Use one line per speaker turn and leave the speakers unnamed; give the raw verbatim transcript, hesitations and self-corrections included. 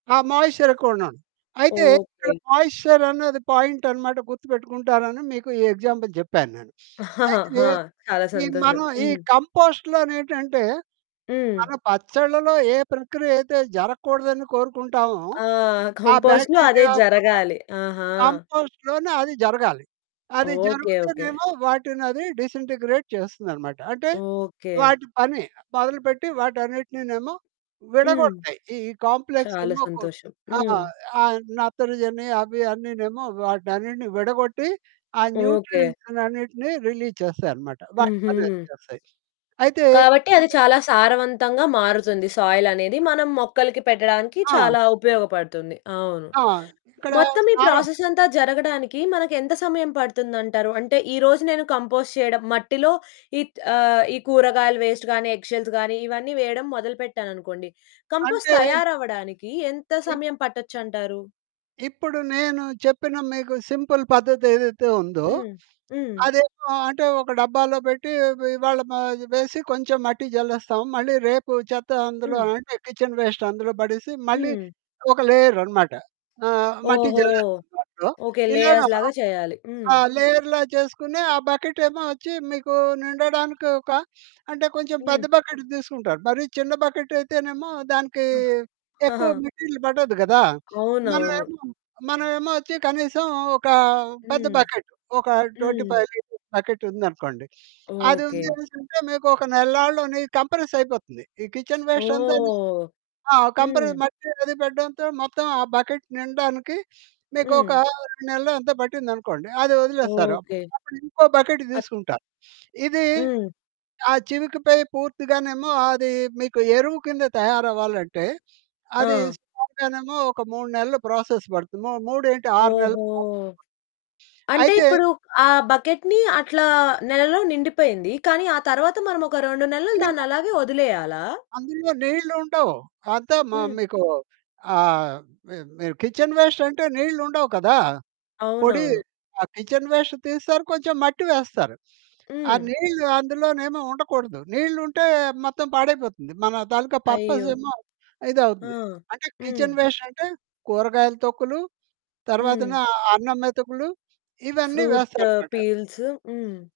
ఆ! మాయిశ్చర్ ఎక్కువన్నాను. అయితే ఇక్కడ
ఓకే.
మాయిశ్చర్ అనేది పాయింటన్నమాట గుర్తుపెట్టుకుంటారని, మీకు ఈ ఎగ్జాంపుల్ జెప్పాను నేను. అయితే
ఆ! చాలా
ఈ
సంతోషం.
మనం ఈ
హ్మ్.
కంపోస్ట్‌లో నేటంటే, మన
హ్మ్.
పచ్చడ్ల‌లో ఏ ప్రక్రియ అయితే జరగకూడదని కోరుకుంటామో,
ఆ!
ఆ
కంపోస్ట్‌లో అదే
బాక్టీరియా పుట్టాలి.
జరగాలి. ఆహా!
కంపోస్ట్‌లోనే అది జరగాలి. అది
ఓకే, ఓకే.
జరుగుతేనేమో వాటినది డిసెంటిగ్రేడ్ చేస్తదన్నమాట. అంటే
ఓకే.
వాటి పని మొదలుపెట్టి వాటన్నిటినేమో
హ్మ్.
విడగొడతాయి. ఈ కాంప్లెక్స్
చాలా
ఏమో కొ
సంతోషం.
ఆ!
హ్మ్.
ఆ నత్రజనీ అవి అన్నినేమో వాటినన్నిటిని విడగొట్టి. ఆ
ఓకే.
న్యూట్రియంట్స్ అన్నిటిని రిలీజ్ చేస్తాయి అన్నమాట. వాటి
హుహు.
పని అది చేస్తాయి. అయితే
కాబట్టి అది
[unintelligible]
చాలా సారవంతంగా మారుతుంది సాయిలనేది.
ఆ!
మనం మొక్కలకి పెట్టడానికి
ఆ!
చాలా ఉపయోగపడుతుంది. అవును.
ఆ! ఇక్కడ
మొత్తం ఈ
సారం
ప్రాసెస్ అంతా జరగడానికి మనకెంత సమయం పడుతుందంటారు? అంటే ఈరోజు నేను కంపోస్ట్ చేయడం. మట్టిలో ఈట్ ఆహ్, ఈ కూరగాయలు వేస్ట్ గానీ, ఎగ్ షెల్స్ గానీ, ఇవన్నీ వేయడం మొదలు పెట్టాననుకోండి, కంపోస్ట్
అంటే,
తయారు అవ్వడానికి ఎంత
ఇప్
సమయం పట్టచ్చంటారు?
ఇప్పుడు నేను చెప్పిన మీకు సింపుల్ పద్ధతేదైతే ఉందో,
హ్మ్. హ్మ్.
అదేమో అంటే ఒక డబ్బాలో పెట్టి ఇ ఇవ్వాళ మ వేసి కొంచెం మట్టి జల్లేస్తాం. మళ్ళీ రేపు చెత్త అందులో
హ్మ్.
అంటే కిచెన్ వేస్ట్ అందులో పడేసి, మళ్ళీ
హ్మ్.
ఒక లేయర్ అనమాట. ఆహ్, మట్టి
ఓహో!
జల్లేస్తాం దాంట్లో.
ఓకే.
ఇలాగ
లేయర్స్ లాగా చేయాలి. హ్మ్.
ఆ లేయర్‌లా చేసుకొని, ఆ బకెటేమో ఒచ్చి మీకు నిండడానికొక అంటే కొంచెం పెద్ద
హ్మ్.
బకెట్ తీసుకుంటారు. మరి చిన్న బకెటయితేనేమో దానికి
ఆ!
ఎక్కువ మెటీరియల్ పడదు గదా.
అవునవును.
మనమేమో, మనమేమో ఒచ్చి కనీసం ఒక పెద్ద
హ్మ్.
బకెట్ ఒక ట్వంటీ
హ్మ్.
ఫైవ్ లీటర్స్ బకెట్ ఉందనుకోండి, అది
ఓకే.
ఉందనెసింటే మీకొక నెల‌నాళ్ళునీ కంప్రెసయిపోతుంది. ఈ కిచెన్ వేస్ట్ అంతాని
ఓహ్!
ఆ! కంప్రెస్
హ్మ్.
మట్టి అది పెట్టడంతో మొత్తం ఆ బకెట్ నిండడానికి మీకొక
హ్మ్.
రెండు నెలలో ఎంతో పట్టిందనుకోండి. అది ఒదిలేస్తారు.
ఓకే.
అప్పుడింకో బకెట్
ఆచ్
తీసుకుంటారు. ఇది
హ్మ్.
ఆ చివికపై పూర్తిగానేమో అది మీకు ఎరువు కింద తయారవ్వాలంటే, అది
ఆ!
సుమారుగానేమో ఒక మూడు నెళ్ళు ప్రాసెస్ పడుతుంది. ము మూడేంటి ఆరు నెళ్ళు
ఓహో!
ప్రాసెస్ పడ్తుంది.
అంటే
అయితే
ఇప్పుడు ఆ బకెట్‌ని అట్లా నెలలో నిండిపోయింది. కానీ ఆ తర్వాత మనం ఒక రెండు నెలలు
దీన్‌లా
దాన్నలాగే ఒదిలేయాలా?
అందులో నీళ్ళుండవు. అంత మ
హ్మ్.
మీకు ఆహ్, మి మి కిచెన్ వేస్ట్ అంటే నీళ్ళుండవు కదా. పొడి,
అవునవును.
ఆ కిచెన్ వేస్ట్ తీస్తారు. కొంచెం మట్టి వేస్తారు. ఆ
హ్మ్.
నీళ్ళు అందులోనేమో ఉండకూడదు. నీళ్ళు ఉంటే మొత్తం పాడైపోతుంది. మన తాలూకా పర్పస్
అయ్యో!
ఏమో
ఆ!
ఇదవుతుంది. అంటే
హ్మ్.
కిచెన్ వేస్ట్ అంటే కూరగాయలు తొక్కులు, తర్వాతన
హ్మ్.
అన్నం మెతుకులు ఇవన్నీ
ఫ్రూట
వేస్తారనమాట.
పీల్సు. హ్మ్.